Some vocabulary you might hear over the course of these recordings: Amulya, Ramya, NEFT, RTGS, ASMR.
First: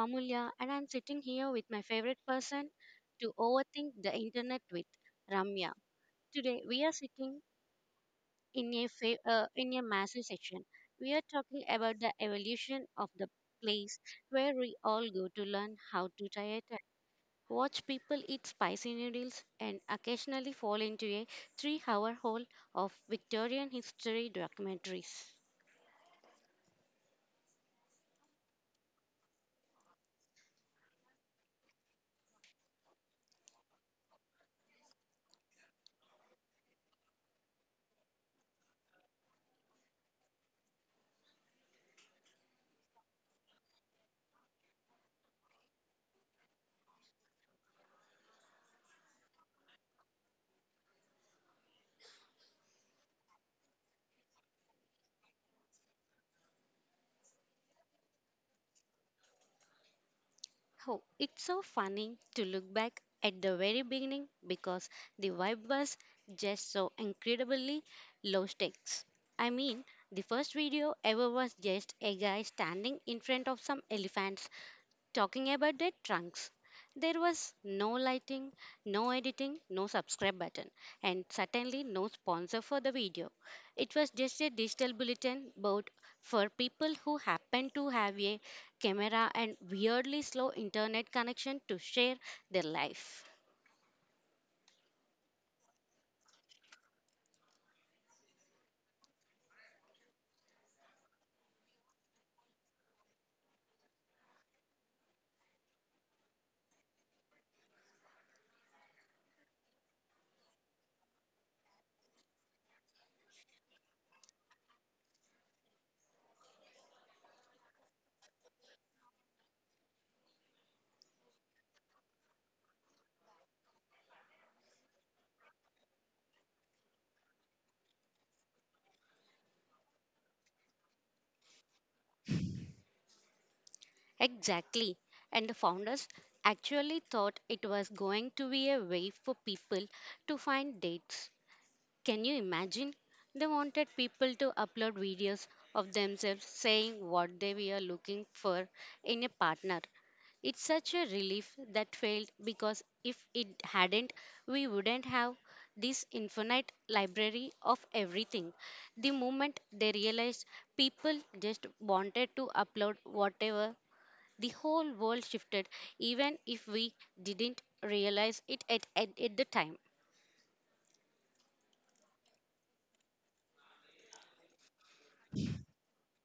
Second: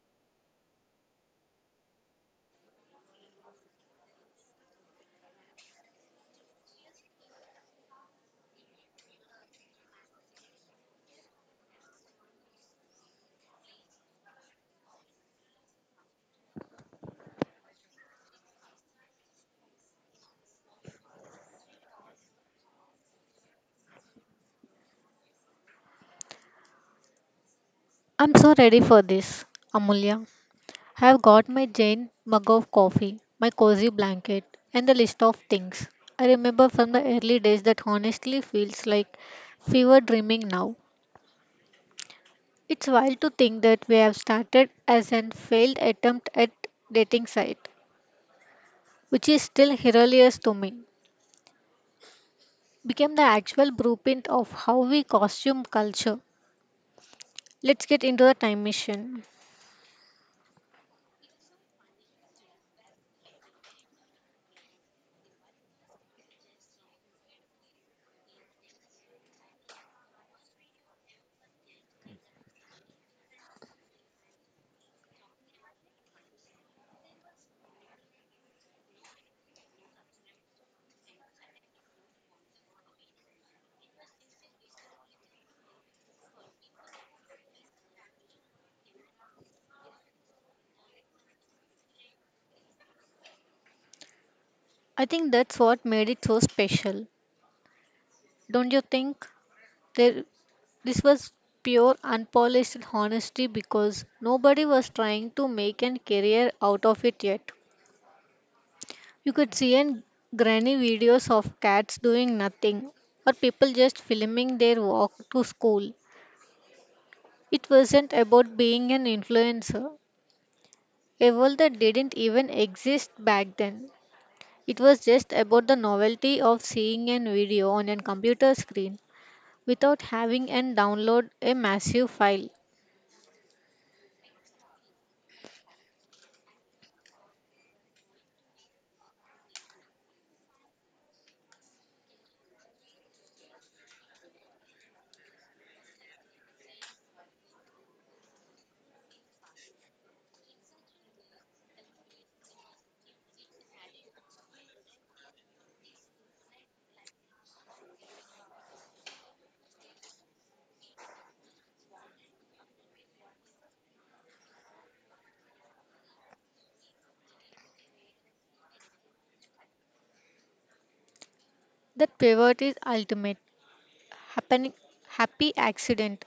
Amulya, and I'm sitting here with my favorite person to overthink the internet with, Ramya. Today, we are sitting in a massive section. We are talking about the evolution of the place where we all go to learn how to tie a tie, watch people eat spicy noodles, and occasionally fall into a three-hour hole of Victorian history documentaries. I'm so ready for this, Amulya. I have got my Jane mug of coffee, my cozy blanket, and the list of things I remember from the early days that honestly feels like fever dreaming now. It's wild to think that we have started as an failed attempt at dating site, which is still hilarious to me. Became the actual blueprint of how we costume culture. Let's get into the time machine. Oh, it's so funny to look back at the very beginning because the vibe was just so incredibly low stakes. I mean, the first video ever was just a guy standing in front of some elephants talking about their trunks. There was no lighting, no editing, no subscribe button, and certainly no sponsor for the video. It was just a digital bulletin board for people who happened to have a camera and weirdly slow internet connection to share their life. I think that's what made it so special, don't you think? There, this was pure, unpolished honesty because nobody was trying to make a career out of it yet. You could see in granny videos of cats doing nothing or people just filming their walk to school. It wasn't about being an influencer, a world that didn't even exist back then. It was just about the novelty of seeing a video on a computer screen without having and download a massive file. Exactly. And the founders actually thought it was going to be a way for people to find dates. Can you imagine? They wanted people to upload videos of themselves saying what they were looking for in a partner. It's such a relief that failed, because if it hadn't, we wouldn't have this infinite library of everything. The moment they realized people just wanted to upload whatever, the whole world shifted, even if we didn't realize it at the time. That pivot is ultimate. Happening Happy accident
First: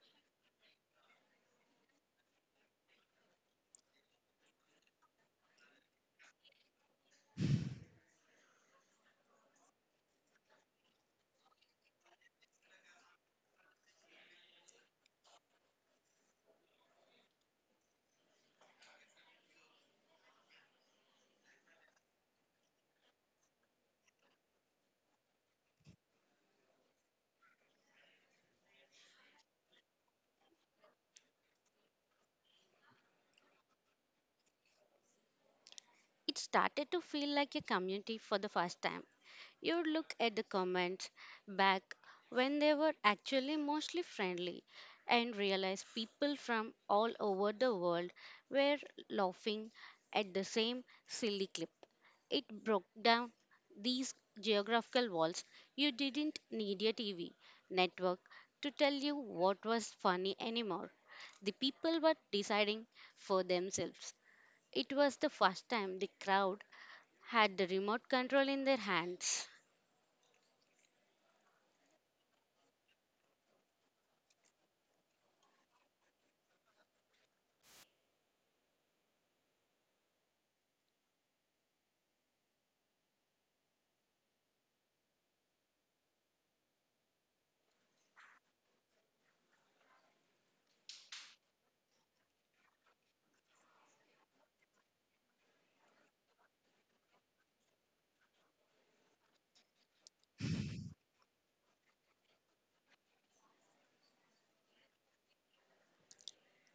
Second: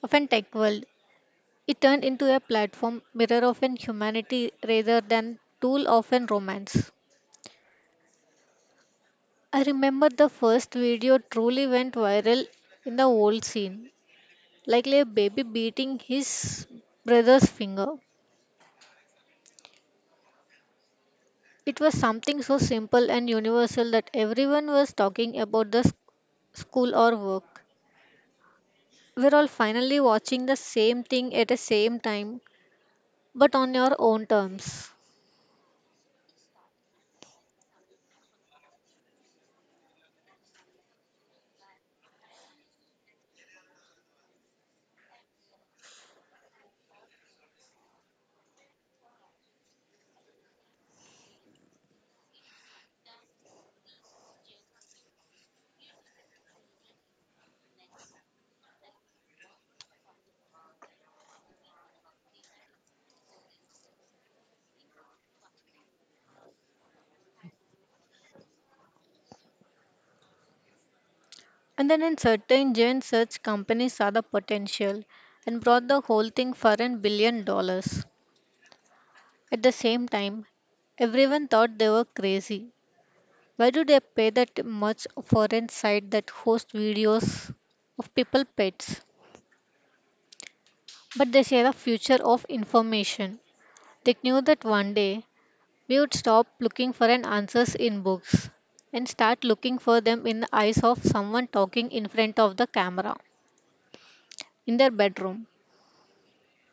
of an tech world. It turned into a platform mirror of an humanity rather than tool of an romance. I remember the first video truly went viral in the old scene, likely a baby beating his brother's finger. It was something so simple and universal that everyone was talking about school or work. We're all finally watching the same thing at the same time but on your own terms. It started to feel like a community for the first time. You would look at the comments back when they were actually mostly friendly and realize people from all over the world were laughing at the same silly clip. It broke down these geographical walls. You didn't need a TV network to tell you what was funny anymore. The people were deciding for themselves. It was the first time the crowd had the remote control in their hands. And then in certain giant such companies saw the potential and brought the whole thing for $1 billion. At the same time, everyone thought they were crazy. Why do they pay that much for a site that hosts videos of people pets? But they say the future of information. They knew that one day we would stop looking for an answers in books and start looking for them in the eyes of someone talking in front of the camera in their bedroom.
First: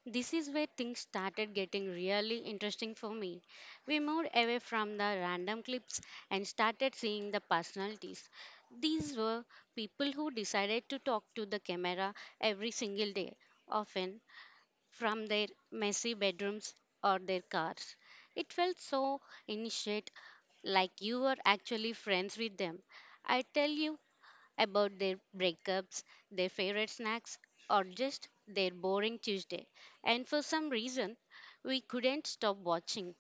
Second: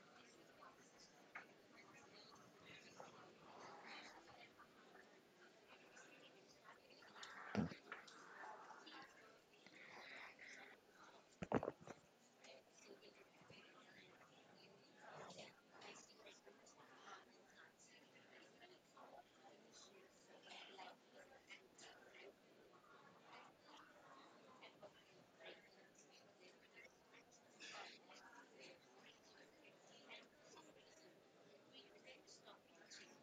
This is where things started getting really interesting for me. We moved away from the random clips and started seeing the personalities. These were people who decided to talk to the camera every single day, often from their messy bedrooms or their cars. It felt so initiate, like you were actually friends with them. I tell you, about their breakups, their favorite snacks, or just their boring Tuesday. And for some reason, we couldn't stop watching.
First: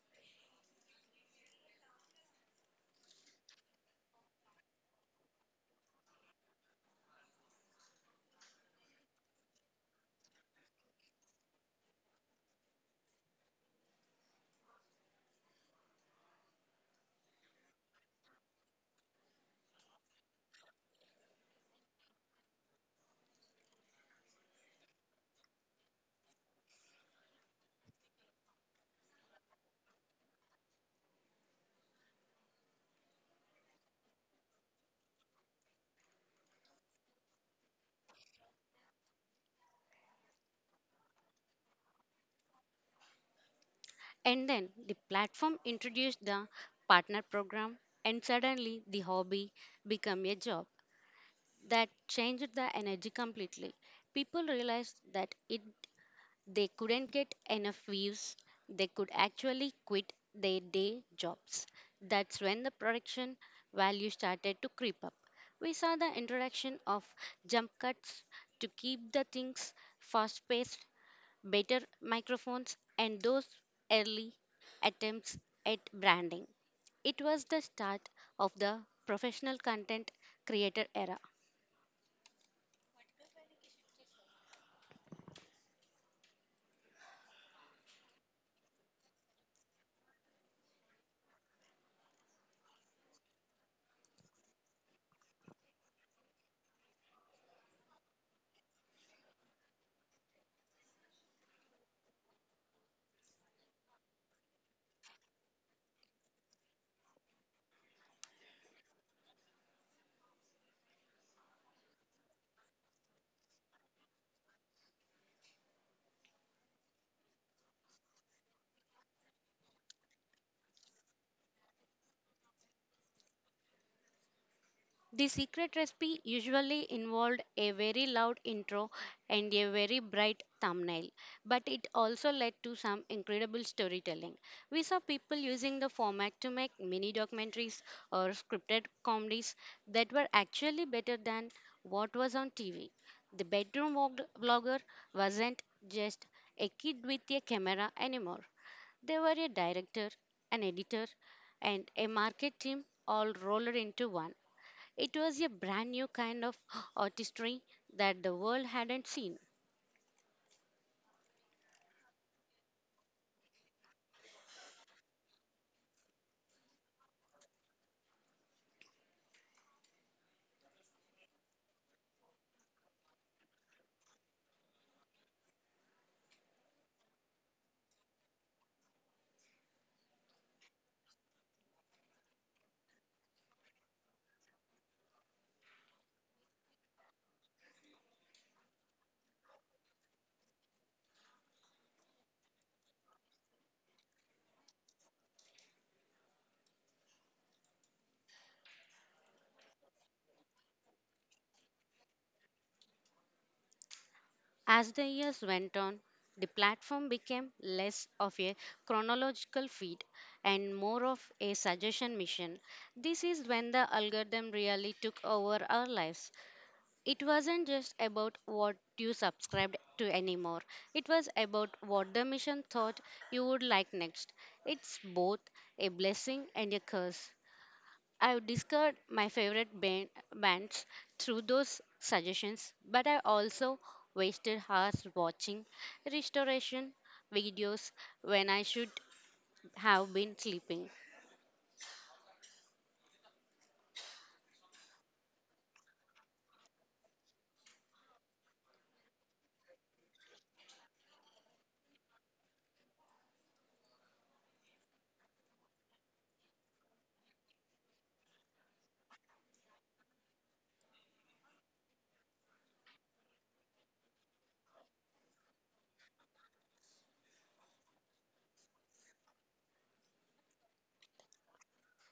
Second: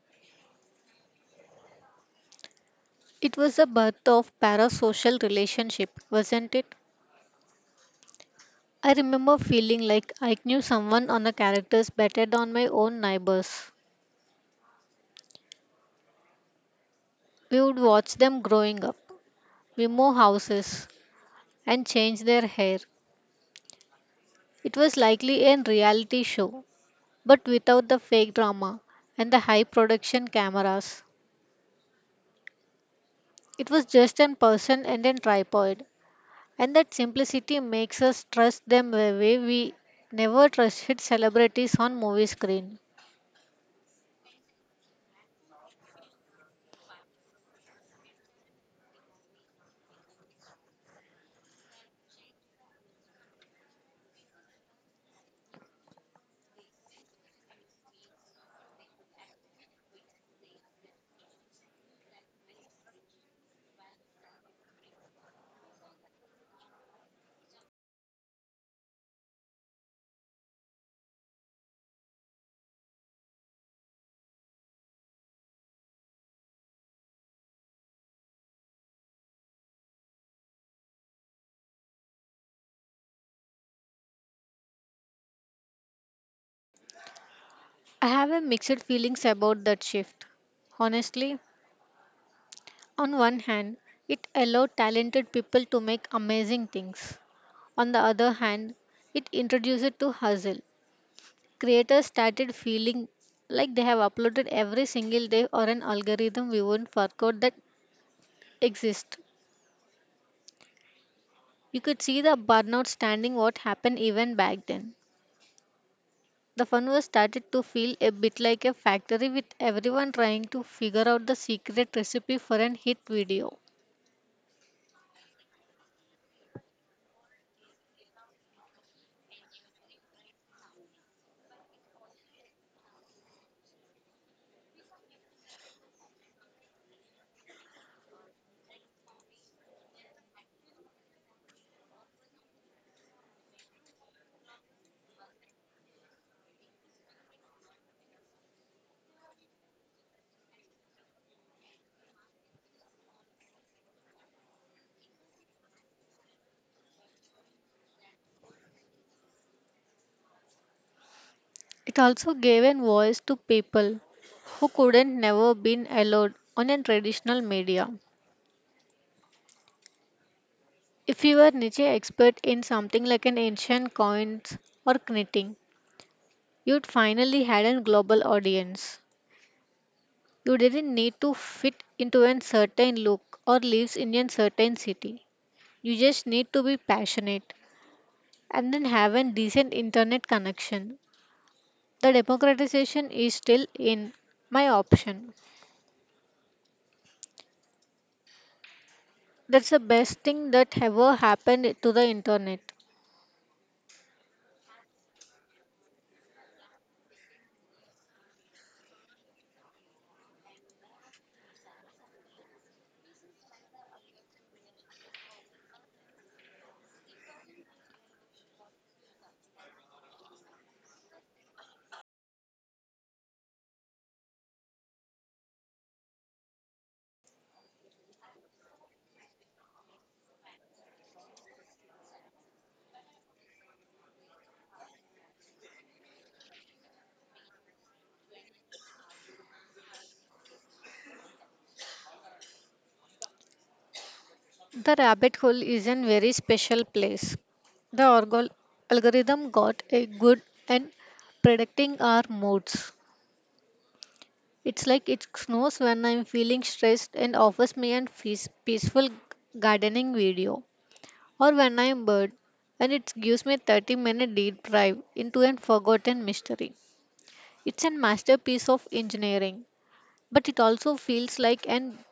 It was the birth of parasocial relationship, wasn't it? I remember feeling like I knew someone on the characters better than my own neighbors. We would watch them growing up. We move houses and change their hair. It was likely a reality show, but without the fake drama and the high production cameras. It was just a person and a tripod, and that simplicity makes us trust them the way we never trusted celebrities on movie screen. And then the platform introduced the partner program, and suddenly the hobby became a job. That changed the energy completely. People realized that it they couldn't get enough views. They could actually quit their day jobs. That's when the production value started to creep up. We saw the introduction of jump cuts to keep the things fast paced, better microphones, and those early attempts at branding. It was the start of the professional content creator era. I have a mixed feelings about that shift. Honestly, on one hand, it allowed talented people to make amazing things. On the other hand, it introduced it to hustle. Creators started feeling like they have uploaded every single day or an algorithm we wouldn't work out that exists. You could see the burnout standing what happened even back then. The fun was started to feel a bit like a factory with everyone trying to figure out the secret recipe for an hit video. The secret recipe usually involved a very loud intro and a very bright thumbnail, but it also led to some incredible storytelling. We saw people using the format to make mini documentaries or scripted comedies that were actually better than what was on TV. The vlogger wasn't just a kid with a camera anymore. They were a director, an editor, and a market team all rolled into one. It was a brand new kind of artistry that the world hadn't seen. It also gave a voice to people who couldn't never been allowed on a traditional media. If you were niche expert in something like an ancient coins or knitting, you'd finally had a global audience. You didn't need to fit into a certain look or lives in a certain city. You just need to be passionate and then have a decent internet connection. The democratization is still in my option. That's the best thing that ever happened to the internet. As the years went on, the platform became less of a chronological feed and more of a suggestion mission. This is when the algorithm really took over our lives. It wasn't just about what you subscribed to anymore, it was about what the mission thought you would like next. It's both a blessing and a curse. I've discovered my bands through those suggestions, but I also wasted hours watching restoration videos when I should have been sleeping. The rabbit hole is a very special place. The algorithm got a good and predicting our moods. It's like it knows when I'm feeling stressed and offers me a peaceful gardening video, or when I am bored, and it gives me a 30-minute deep dive into a forgotten mystery. It's a masterpiece of engineering, but it also feels like an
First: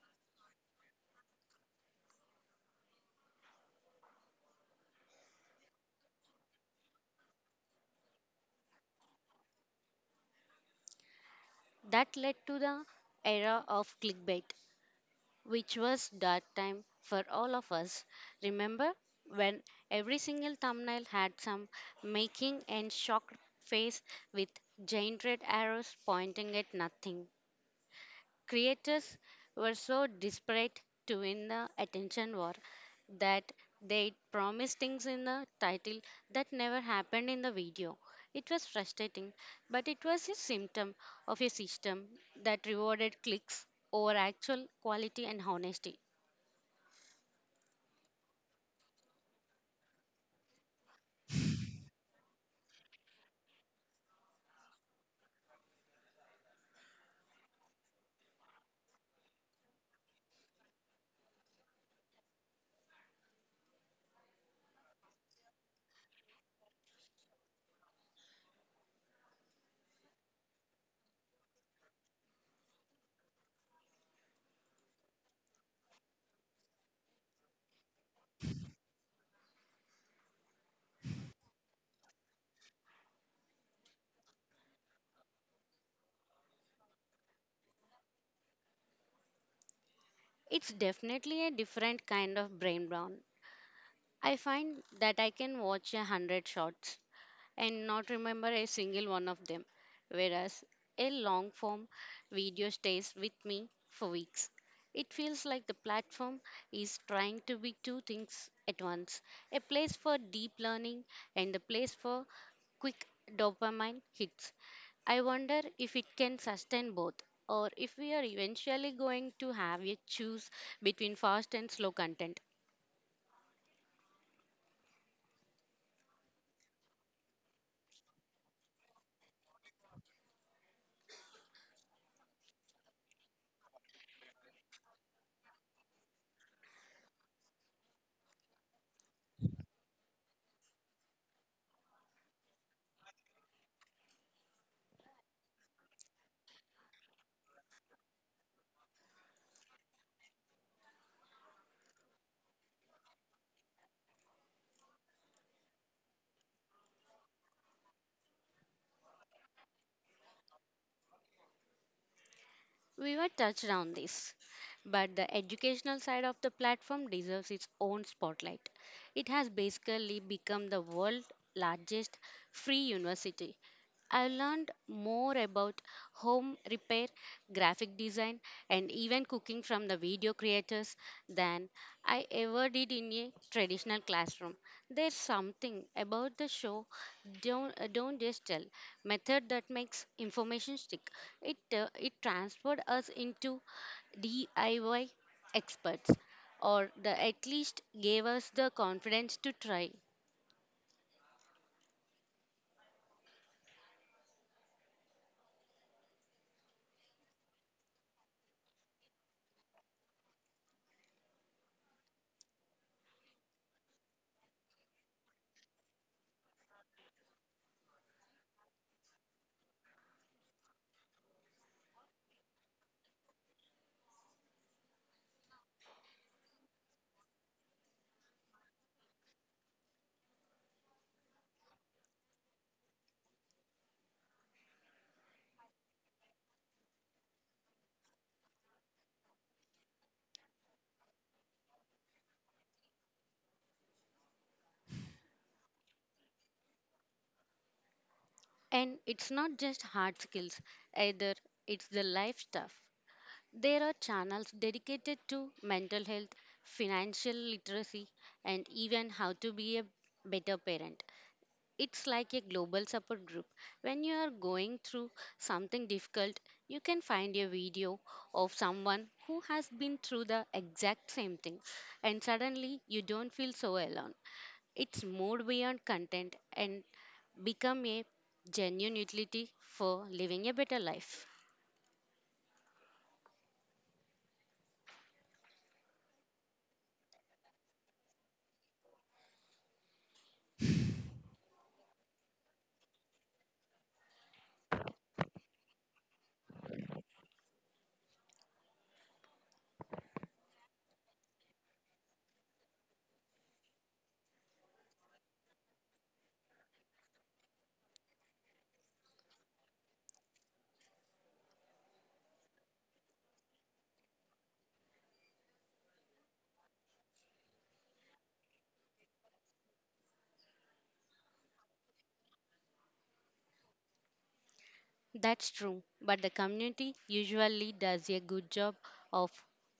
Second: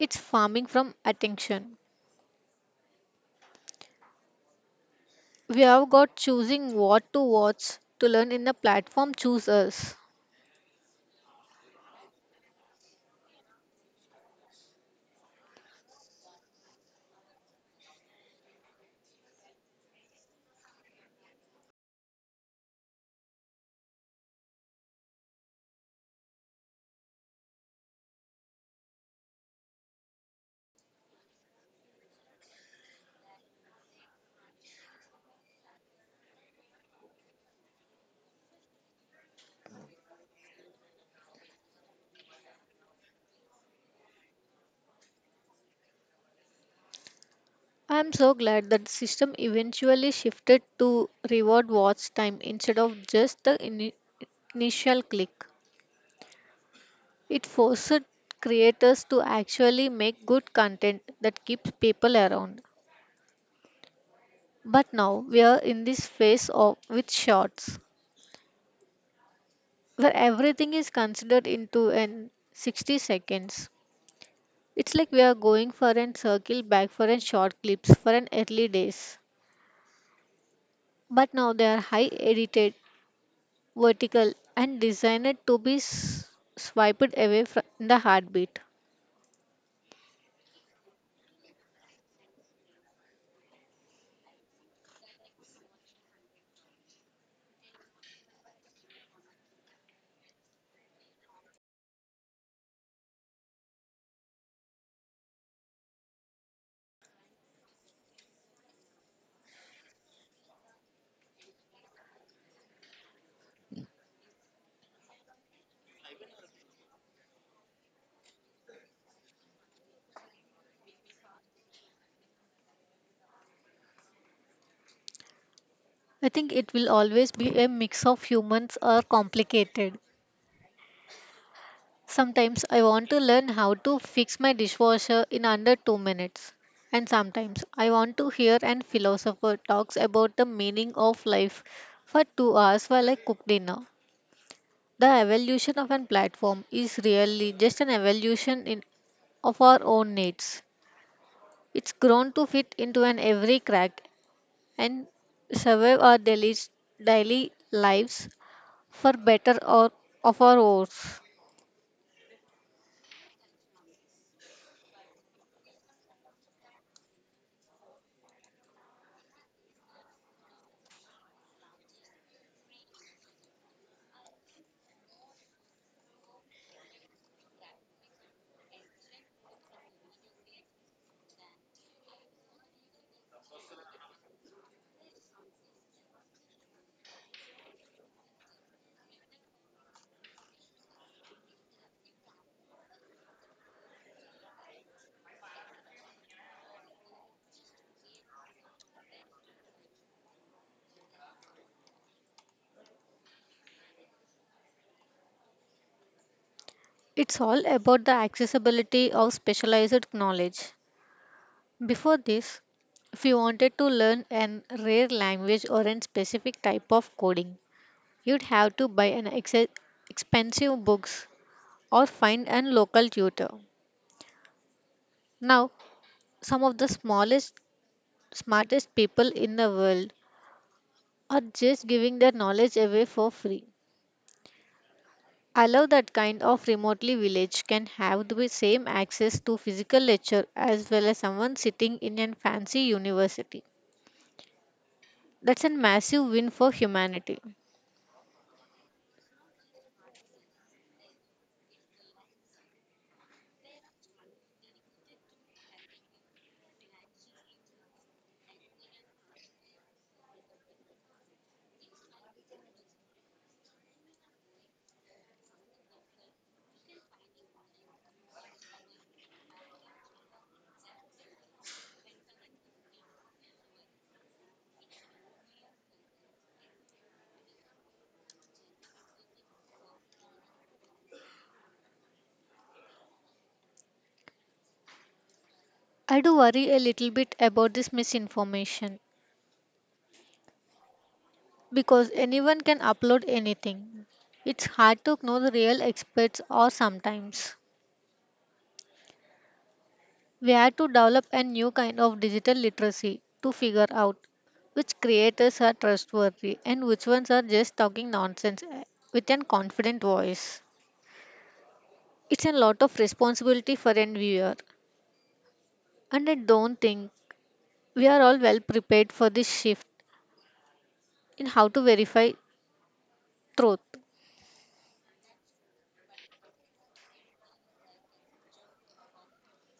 it's farming from attention. We have got choosing what to watch to learn in the platform choose us. That led to the era of clickbait, which was dark time for all of us. Remember when every single thumbnail had some making and shocked face with giant red arrows pointing at nothing? Creators were so desperate to win the attention war that they promised things in the title that never happened in the video. It was frustrating, but it was a symptom of a system that rewarded clicks over actual quality and honesty. I am so glad that the system eventually shifted to reward watch time instead of just the initial click. It forced creators to actually make good content that keeps people around. But now we are in this phase of with shorts where everything is considered into an 60 seconds. It's like we are going for an circle back for an short clips for an early days. But now they are high edited, vertical and designed to be swiped away from the heartbeat. It's definitely a different kind of brain brown. I find that I can watch a hundred shots and not remember a single one of them, whereas a long form video stays with me for weeks. It feels like the platform is trying to be two things at once: a place for deep learning and a place for quick dopamine hits. I wonder if it can sustain both or if we are eventually going to have a choose between fast and slow content. I think it will always be a mix of humans or complicated. Sometimes I want to learn how to fix my dishwasher in under 2 minutes. And sometimes I want to hear an philosopher talks about the meaning of life for 2 hours while I cook dinner. The evolution of an platform is really just an evolution in of our own needs. It's grown to fit into an every crack and survive our daily lives for better or of our worse. We were touched on this, but the educational side of the platform deserves its own spotlight. It has basically become the world's largest free university. I learned more about home repair, graphic design, and even cooking from the video creators than I ever did in a traditional classroom. There's something about the show, don't just tell, method that makes information stick. It it transferred us into DIY experts, or the, at least gave us the confidence to try. It's all about the accessibility of specialized knowledge. Before this, if you wanted to learn an rare language or a specific type of coding, you'd have to buy an expensive books or find a local tutor. Now, some of the smallest, smartest people in the world are just giving their knowledge away for free. I love that kind of remotely village can have the same access to physical lecture as well as someone sitting in a fancy university. That's a massive win for humanity. And it's not just hard skills either, it's the life stuff. There are channels dedicated to mental health, financial literacy, and even how to be a better parent. It's like a global support group. When you are going through something difficult, you can find a video of someone who has been through the exact same thing, and suddenly you don't feel so alone. It's moved beyond content and become a genuine utility for living a better life. I do worry a little bit about this misinformation because anyone can upload anything. It's hard to know the real experts or sometimes. We had to develop a new kind of digital literacy to figure out which creators are trustworthy and which ones are just talking nonsense eh, with an confident voice. It's a lot of responsibility for an viewer, and I don't think we are all well prepared for this shift in how to verify truth. That's true, but the community usually does a good job of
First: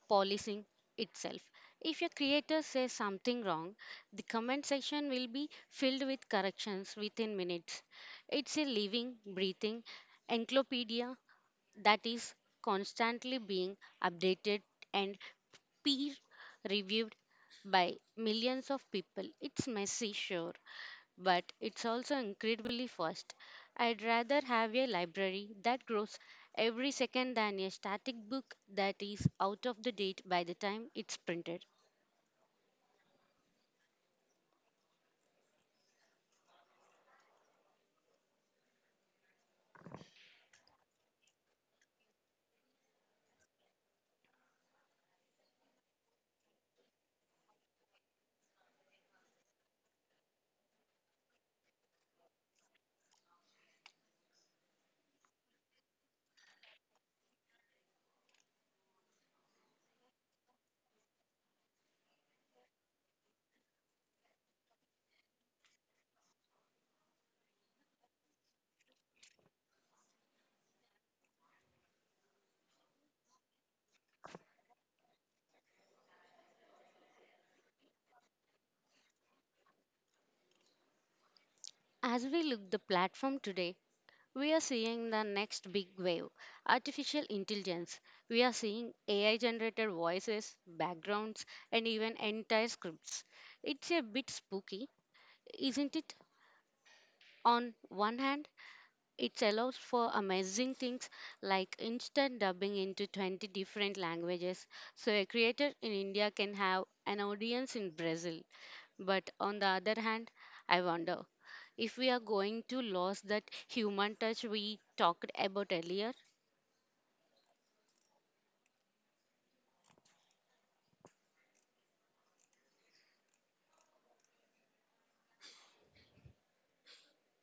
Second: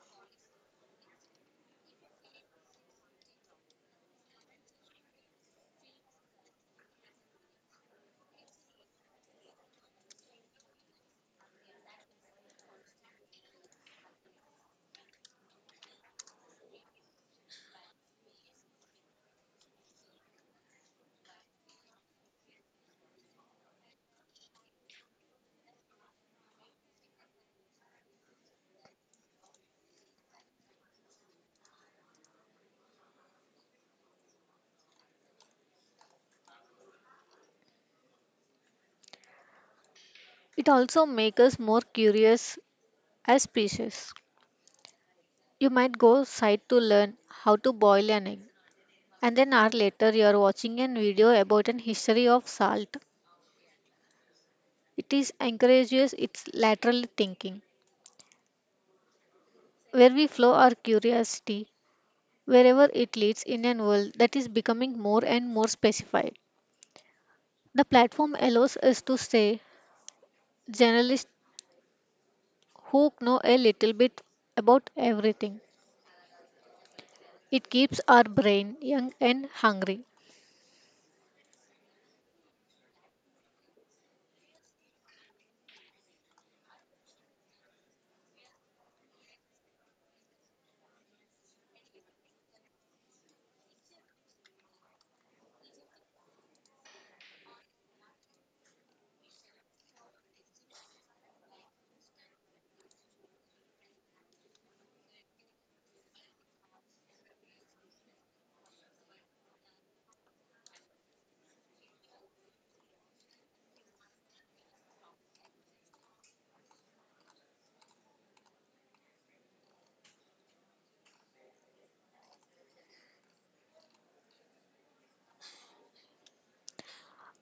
policing itself. If your creator says something wrong, the comment section will be filled with corrections within minutes. It's a living, breathing encyclopedia that is constantly being updated and peer reviewed by millions of people. It's messy, sure, but it's also incredibly fast. I'd rather have a library that grows every second than a static book that is out of the date by the time it's printed. It also makes us more curious as species. You might go site to learn how to boil an egg, and an hour later you are watching a video about an history of salt. It is encourages its lateral thinking, where we flow our curiosity wherever it leads in a world that is becoming more and more specified. The platform allows us to stay journalists who know a little bit about everything. It keeps our brain young and hungry. As we look the platform today, we are seeing the next big wave: artificial intelligence. We are seeing AI generated voices, backgrounds, and even entire scripts. It's a bit spooky, isn't it? On one hand, it allows for amazing things like instant dubbing into 20 different languages, so a creator in India can have an audience in Brazil. But on the other hand, I wonder if we are going to lose that human touch we talked about earlier.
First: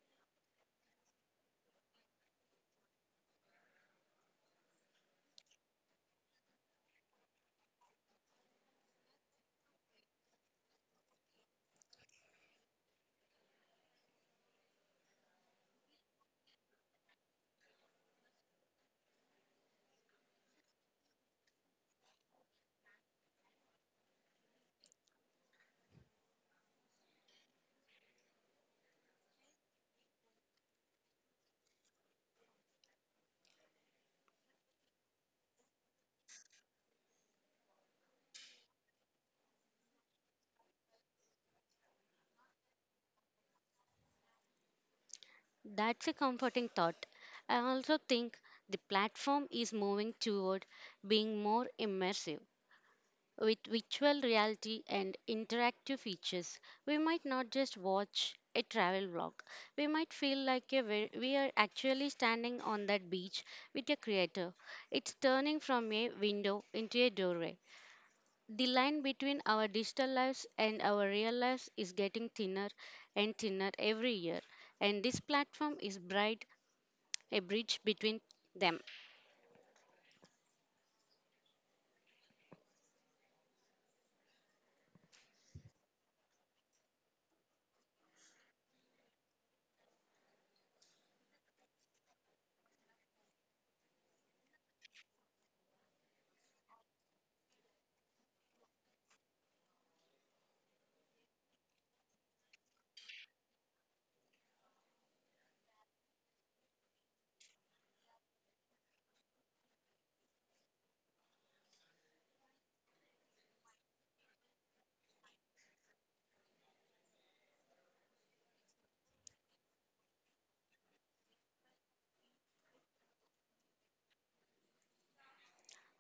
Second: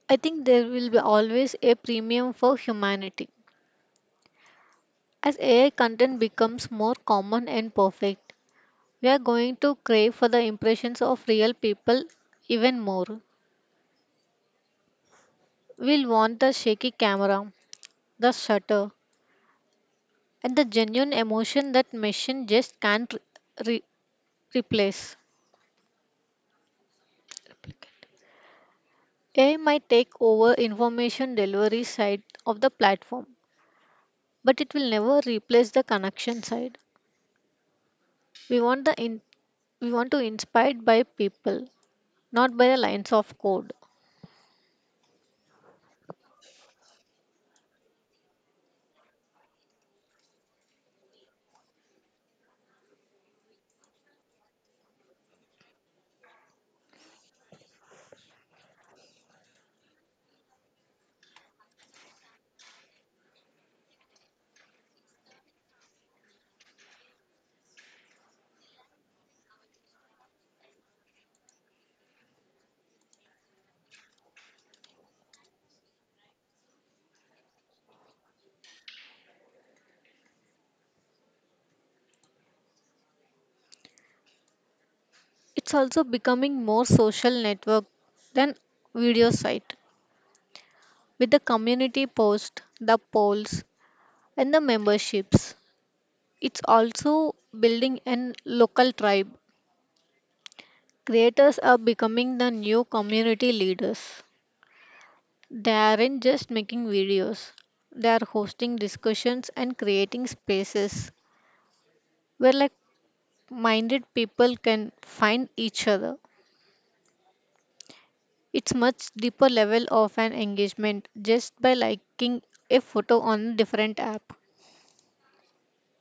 I think there will be always a premium for humanity. As AI content becomes more common and perfect, we are going to crave for the impressions of real people even more. We'll want the shaky camera, the shutter, and the genuine emotion that machine just can't re- replace. AI might take over information delivery side of the platform, but it will never replace the connection side. We want the in- we want to inspire by people, not by the lines of code. That's a comforting thought. I also think the platform is moving toward being more immersive. With virtual reality and interactive features, we might not just watch a travel vlog. We might feel like we are actually standing on that beach with a creator. It's turning from a window into a doorway. The line between our digital lives and our real lives is getting thinner and thinner every year, and this platform is bright a bridge between them. It's also becoming more social network than video site with the community post, the polls, and the memberships. It's also building an local tribe. Creators are becoming the new community leaders. They aren't just making videos, they are hosting discussions and creating spaces where like minded people can find each other. It's much deeper level of an engagement just by liking a photo on a different app.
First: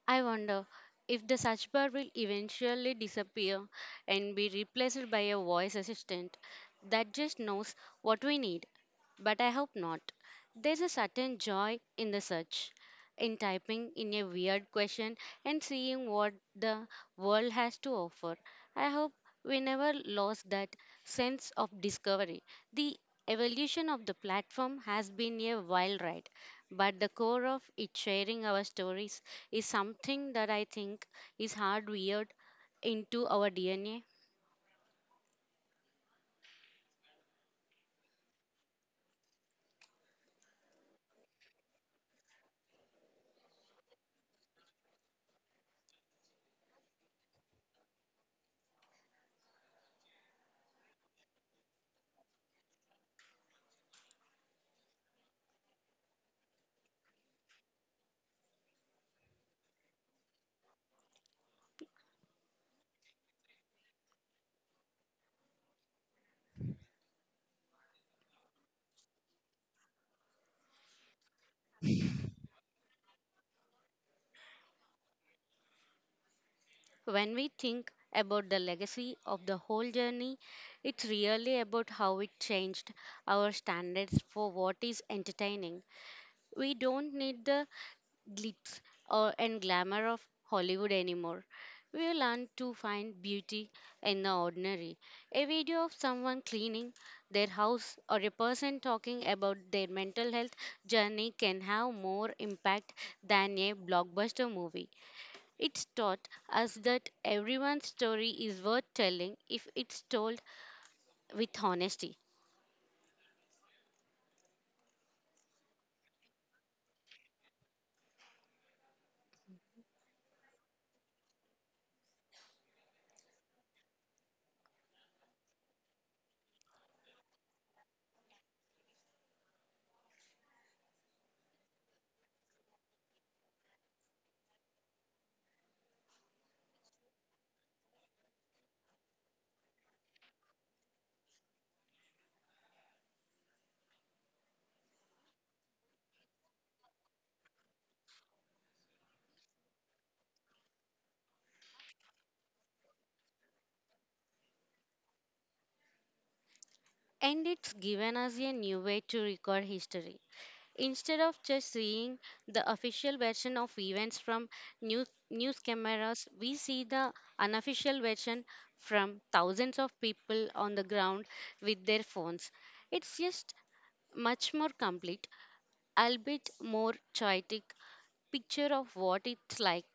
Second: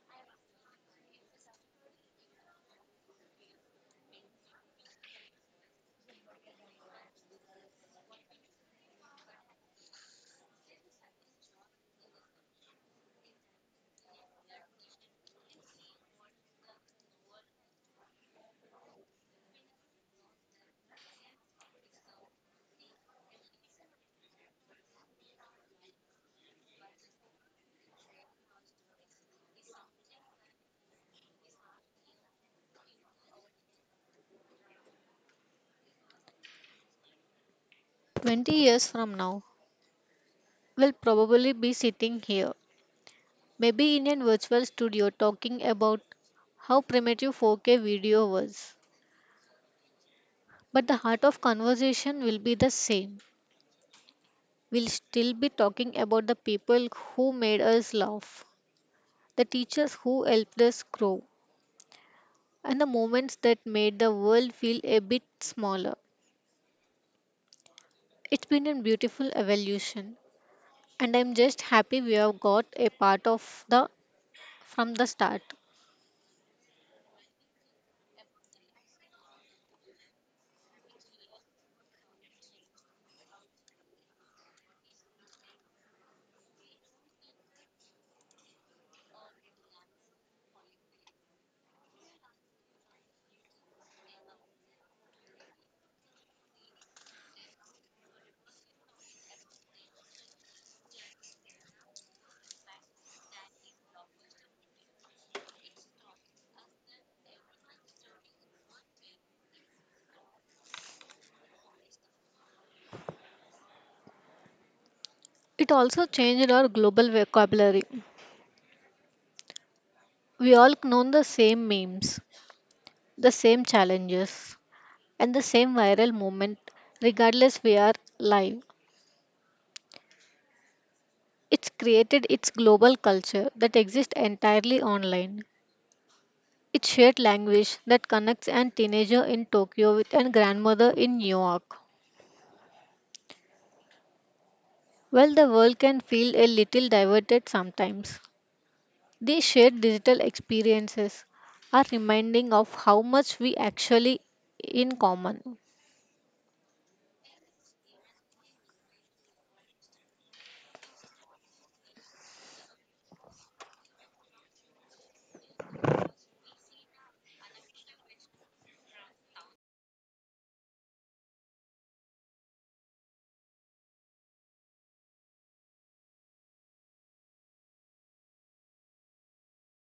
I wonder if the search bar will eventually disappear and be replaced by a voice assistant that just knows what we need. But I hope not. There's a certain joy in the search, in typing in a weird question and seeing what the world has to offer. I hope we never lost that sense of discovery. The evolution of the platform has been a wild ride. But the core of it, sharing our stories, is something that I think is hardwired into our DNA. 20 years from now, we'll probably be sitting here, maybe in a virtual studio talking about how primitive 4K video was. But the heart of conversation will be the same. We'll still be talking about the people who made us laugh, the teachers who helped us grow, and the moments that made the world feel a bit smaller. It's been a beautiful evolution, and I'm just happy we have got a part of the from the start. When we think about the legacy of the whole journey, it's really about how it changed our standards for what is entertaining. We don't need the glitz or, and glamour of Hollywood anymore. We learn to find beauty in the ordinary. A video of someone cleaning their house or a person talking about their mental health journey can have more impact than a blockbuster movie. It's taught us that everyone's story is worth telling if it's told with honesty. It also changed our global vocabulary. We all know the same memes, the same challenges and the same viral movement regardless we are live. It's created its global culture that exists entirely online, its shared language that connects an teenager in Tokyo with a grandmother in New York. While the world can feel a little diverted sometimes, these shared digital experiences are reminding of how much we actually in common. And it's given us a new way to record history. Instead of just seeing the official version of events from news cameras, we see the unofficial version from thousands of people on the ground with their phones. It's just much more complete, albeit more chaotic picture of what it's like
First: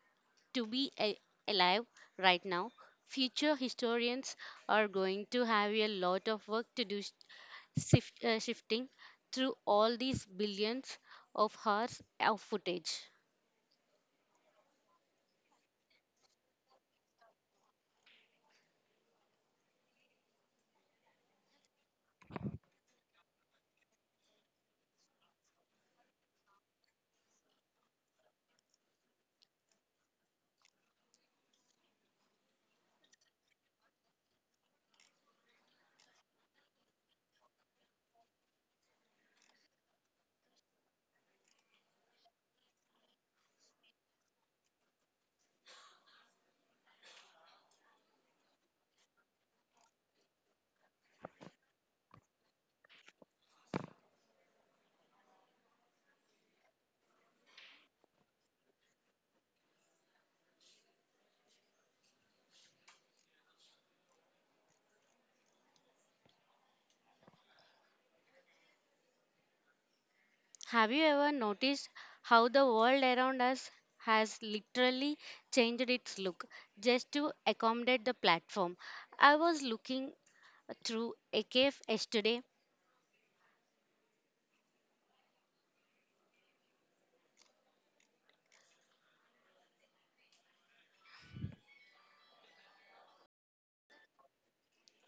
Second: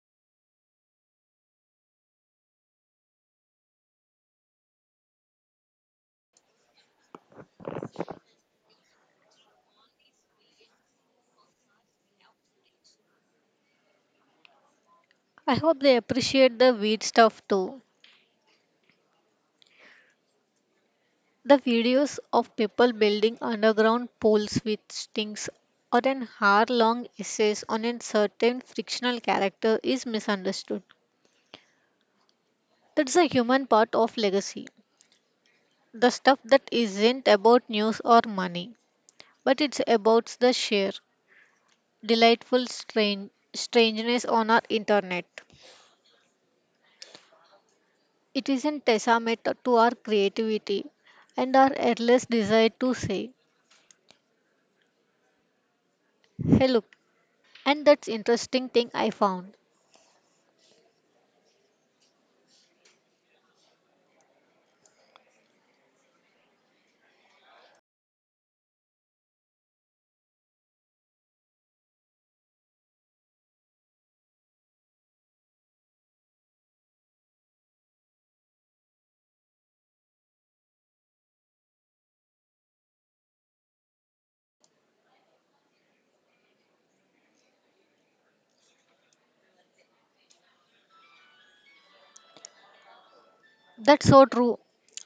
to alive right now. Future historians are going to have a lot of work to do shifting through all these billions of hours of footage. I hope they appreciate the weird stuff too. The videos of people building underground poles with sticks or an hour-long essays on a certain fictional character is misunderstood. That's a human part of legacy. The stuff that isn't about news or money, but it's about the sheer delightful strangeness on our internet. It is a testament to our creativity and our endless desire to say, "Hey, look!" And that's interesting thing I found. Have you ever noticed how the world around us has literally changed its look just to accommodate the platform? I was looking through a cave yesterday. That's so true,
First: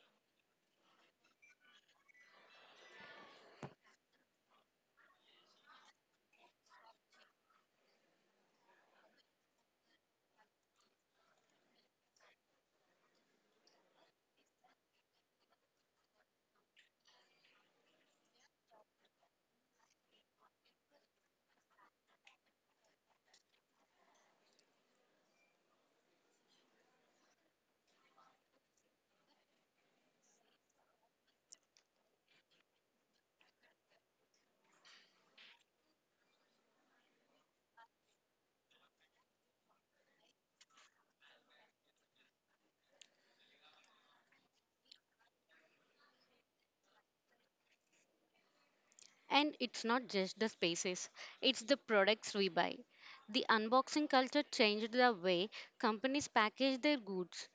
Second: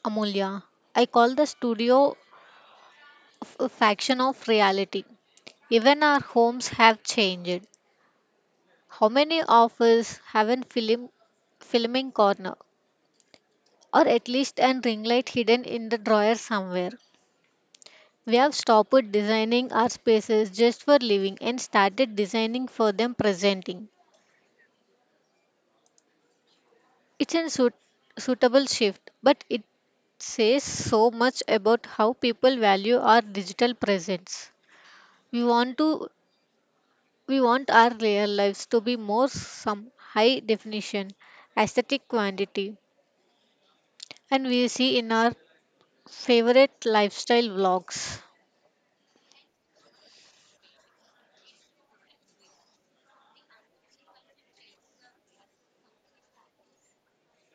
Amulya. I call the studio a faction of reality. Even our homes have changed. How many of us have a filming corner or at least a ring light hidden in the drawer somewhere? We have stopped designing our spaces just for living and started designing for them presenting. It's a suitable shift, but it says so much about how people value our digital presence. We want to we want our real lives to be more some high definition, aesthetic quantity, and we see in our favorite lifestyle vlogs. And it's not just the spaces, it's the products we buy. The unboxing culture changed the way companies package their goods.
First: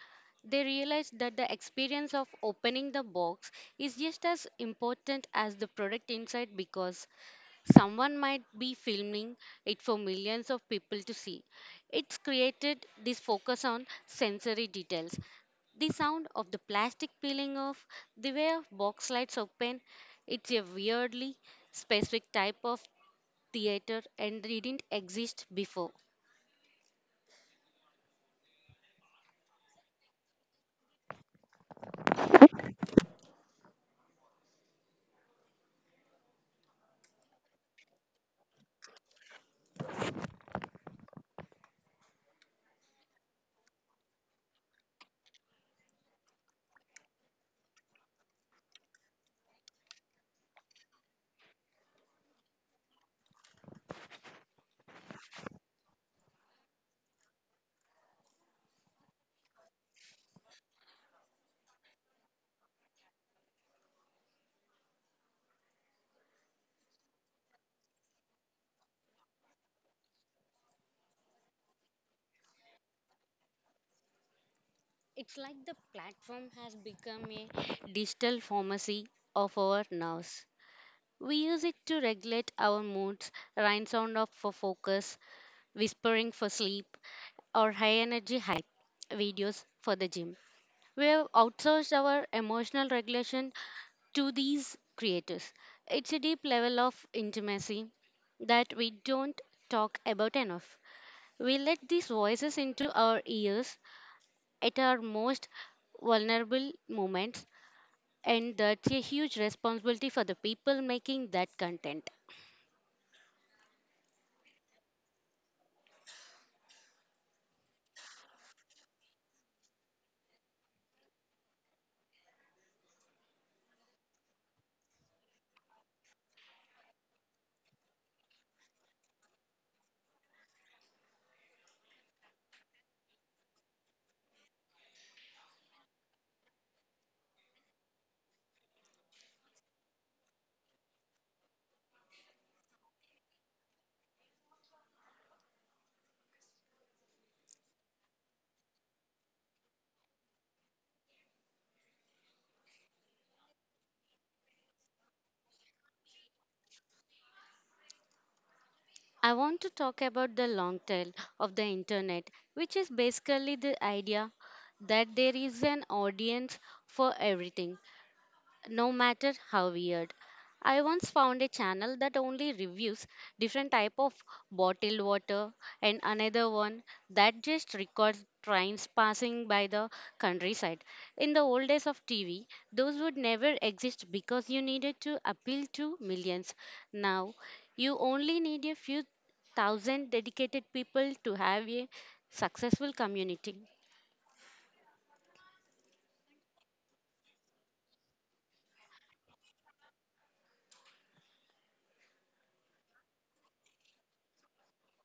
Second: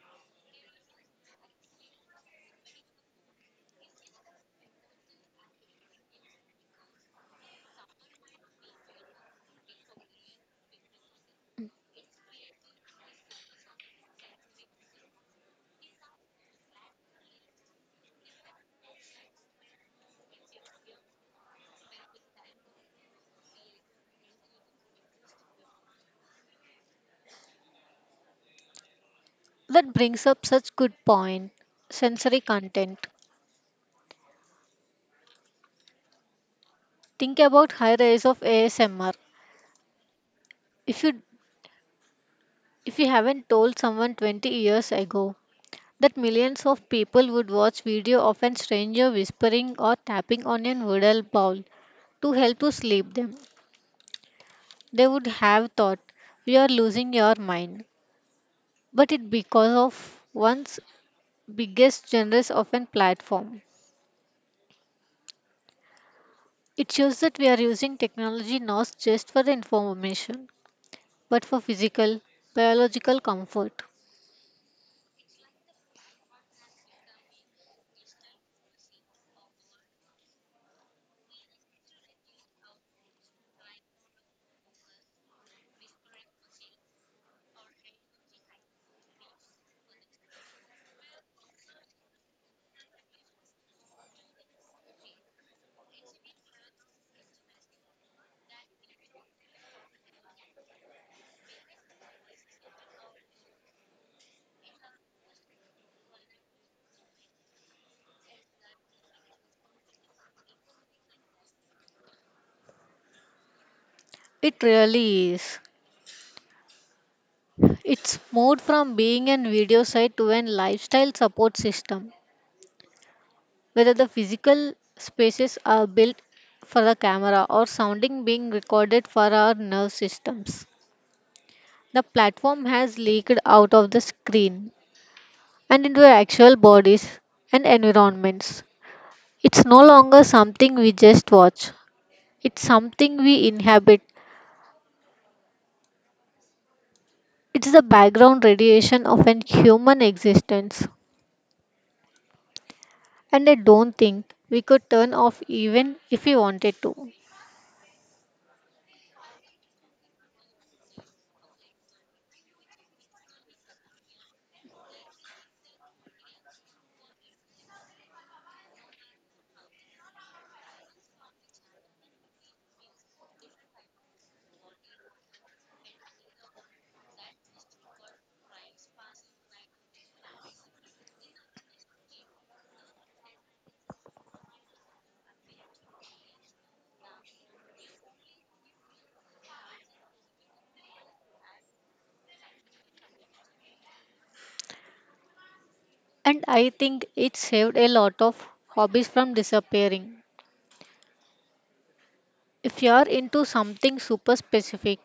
They realized that the experience of opening the box is just as important as the product inside, because someone might be filming it for millions of people to see. It's created this focus on sensory details. The sound of the plastic peeling off, the way of box lights open, it's a weirdly specific type of theater and didn't exist before. That brings up such good point. Sensory content. Think about high rise of ASMR. If you if you haven't told someone 20 years ago that millions of people would watch video of an stranger whispering or tapping on a noodle bowl to help to sleep them, they would have thought we are losing your mind. But it because of one's biggest generous of a platform. It shows that we are using technology not just for the information, but for physical, biological comfort. It's like the platform has become a digital pharmacy of our nerves. We use it to regulate our moods, rain sound off for focus, whispering for sleep, or high energy hype videos for the gym. We have outsourced our emotional regulation to these creators. It's a deep level of intimacy that we don't talk about enough. We let these voices into our ears at our most vulnerable moments, and that's a huge responsibility for the people making that content. It really is. It's moved from being an video site to a lifestyle support system, whether the physical spaces are built for the camera or sounding being recorded for our nerve systems. The platform has leaked out of the screen and into actual bodies and environments. It's no longer something we just watch, it's something we inhabit. It's the background radiation of an human existence. And I don't think we could turn off even if we wanted to. I want to talk about the long tail of the internet, which is basically the idea that there is an audience for everything no matter how weird. I once found a channel that only reviews different type of bottled water and another one that just records trains passing by the countryside. In the old days of TV, those would never exist because you needed to appeal to millions. Now, you only need a few thousand dedicated people to have a successful community. And I think it saved a lot of hobbies from disappearing. If you are into something super specific,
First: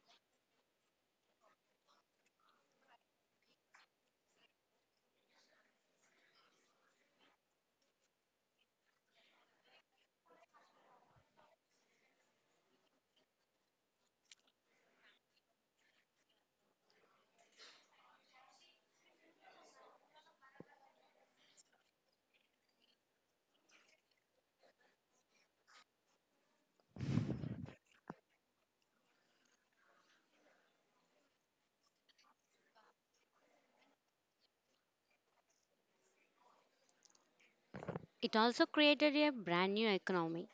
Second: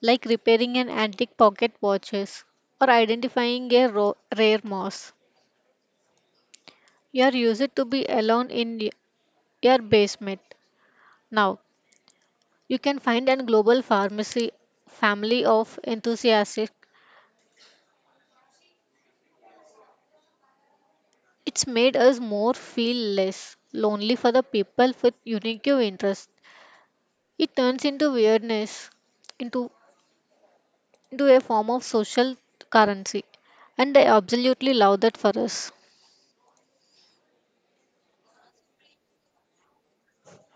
like repairing an antique pocket watches or identifying a rare moss. You are used to be alone in your basement. Now, you can find a global pharmacy family of enthusiasts. It's made us more feel less lonely for the people with unique interests. It turns into weirdness into into a form of social currency, and I absolutely love that for us. It also created a brand new economy.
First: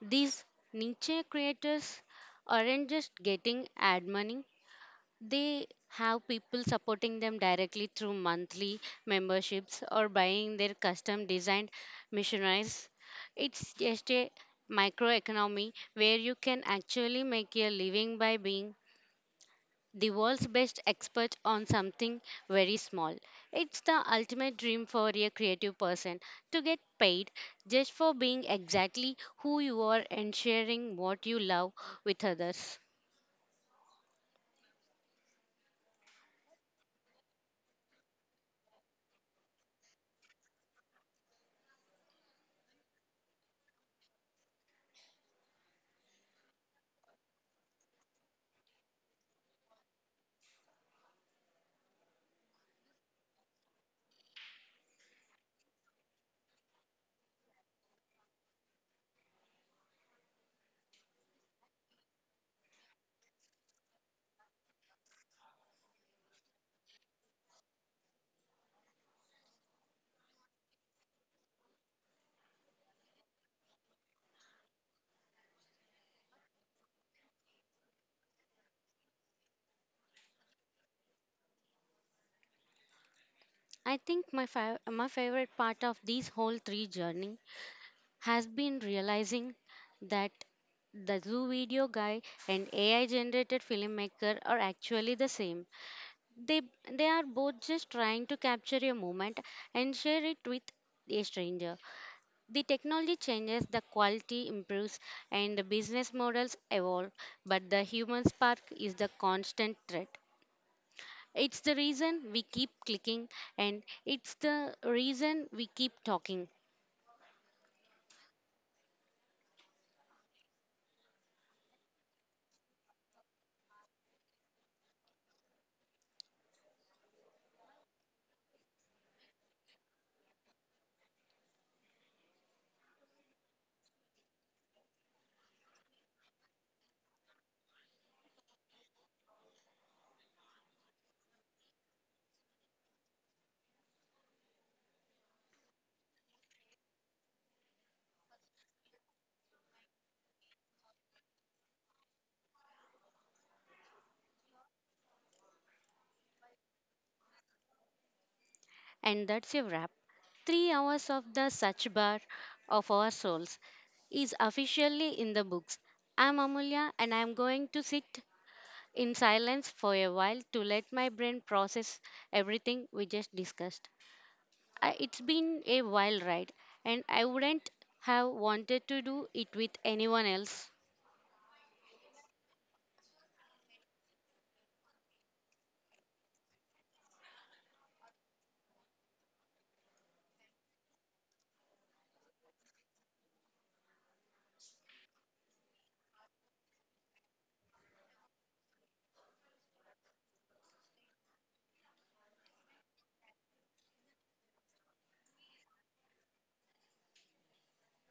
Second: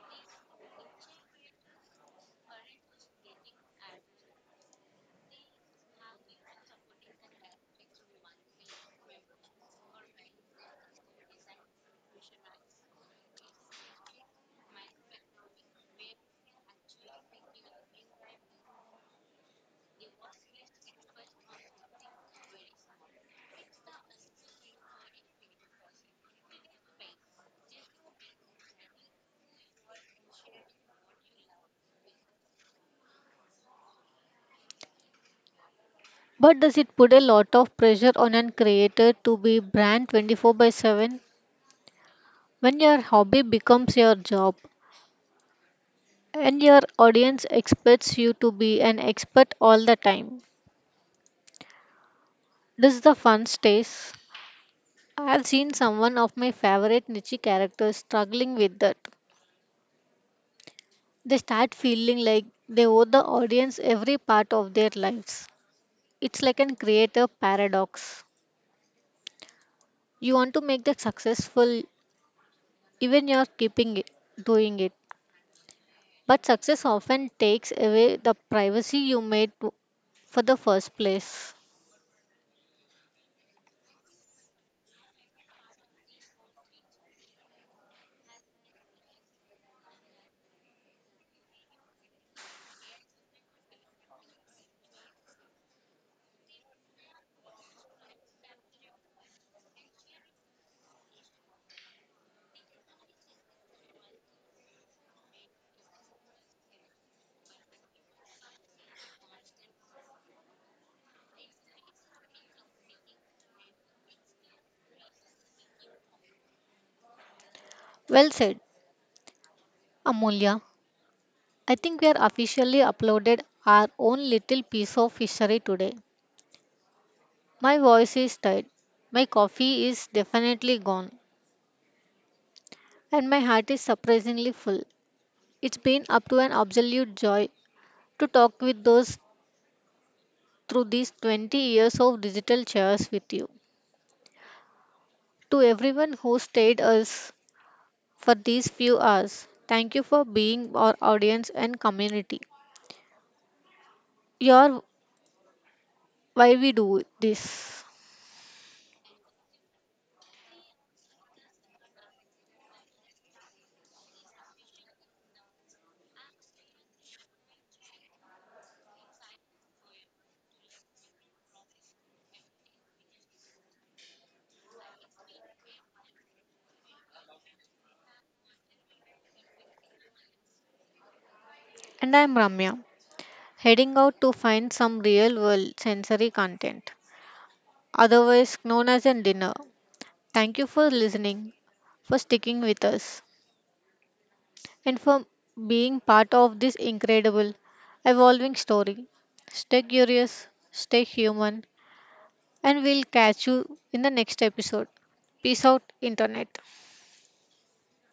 These niche creators aren't just getting ad money, they have people supporting them directly through monthly memberships or buying their custom designed missionaries. It's just a microeconomy where you can actually make your living by being the world's best expert on something very small. It's the ultimate dream for a creative person to get paid just for being exactly who you are and sharing what you love with others. But does it put a lot of pressure on a creator to be brand 24/7? When your hobby becomes your job and your audience expects you to be an expert all the time, does the fun stays? I've seen someone of my favorite niche characters struggling with that. They start feeling like they owe the audience every part of their lives. It's like a creator paradox. You want to make that successful even you're keeping it, doing it. But success often takes away the privacy you for the first place. I think my favorite part of this whole three journey has been realizing that the zoo video guy and AI generated filmmaker are actually the same. They they are both just trying to capture a moment and share it with a stranger. The technology changes, the quality improves, and the business models evolve, but the human spark is the constant threat. It's the reason we keep clicking, and it's the reason we keep talking. Well said, Amulya. I think we are officially uploaded our own little piece of history today. My voice is tired, my coffee is definitely gone, and my heart is surprisingly full. It's been up to an absolute joy to talk with those through these 20 years of digital chairs with you. To everyone who stayed us for these few hours. Thank you for being our audience and community. You're why we do this. And that's a wrap. 3 hours of the Sach Bar of our souls is officially in the books. I'm Amulya, and I'm going to sit in silence for a while to let my brain process everything we just discussed. I, it's been a wild ride, and I wouldn't have wanted to do it with anyone else. And I'm Ramya, heading out to find some real world sensory content, otherwise known as a dinner. Thank you for listening, for sticking with us, and for being part of this incredible, evolving story. Stay curious, stay human, and we'll catch you in the next episode. Peace out, Internet.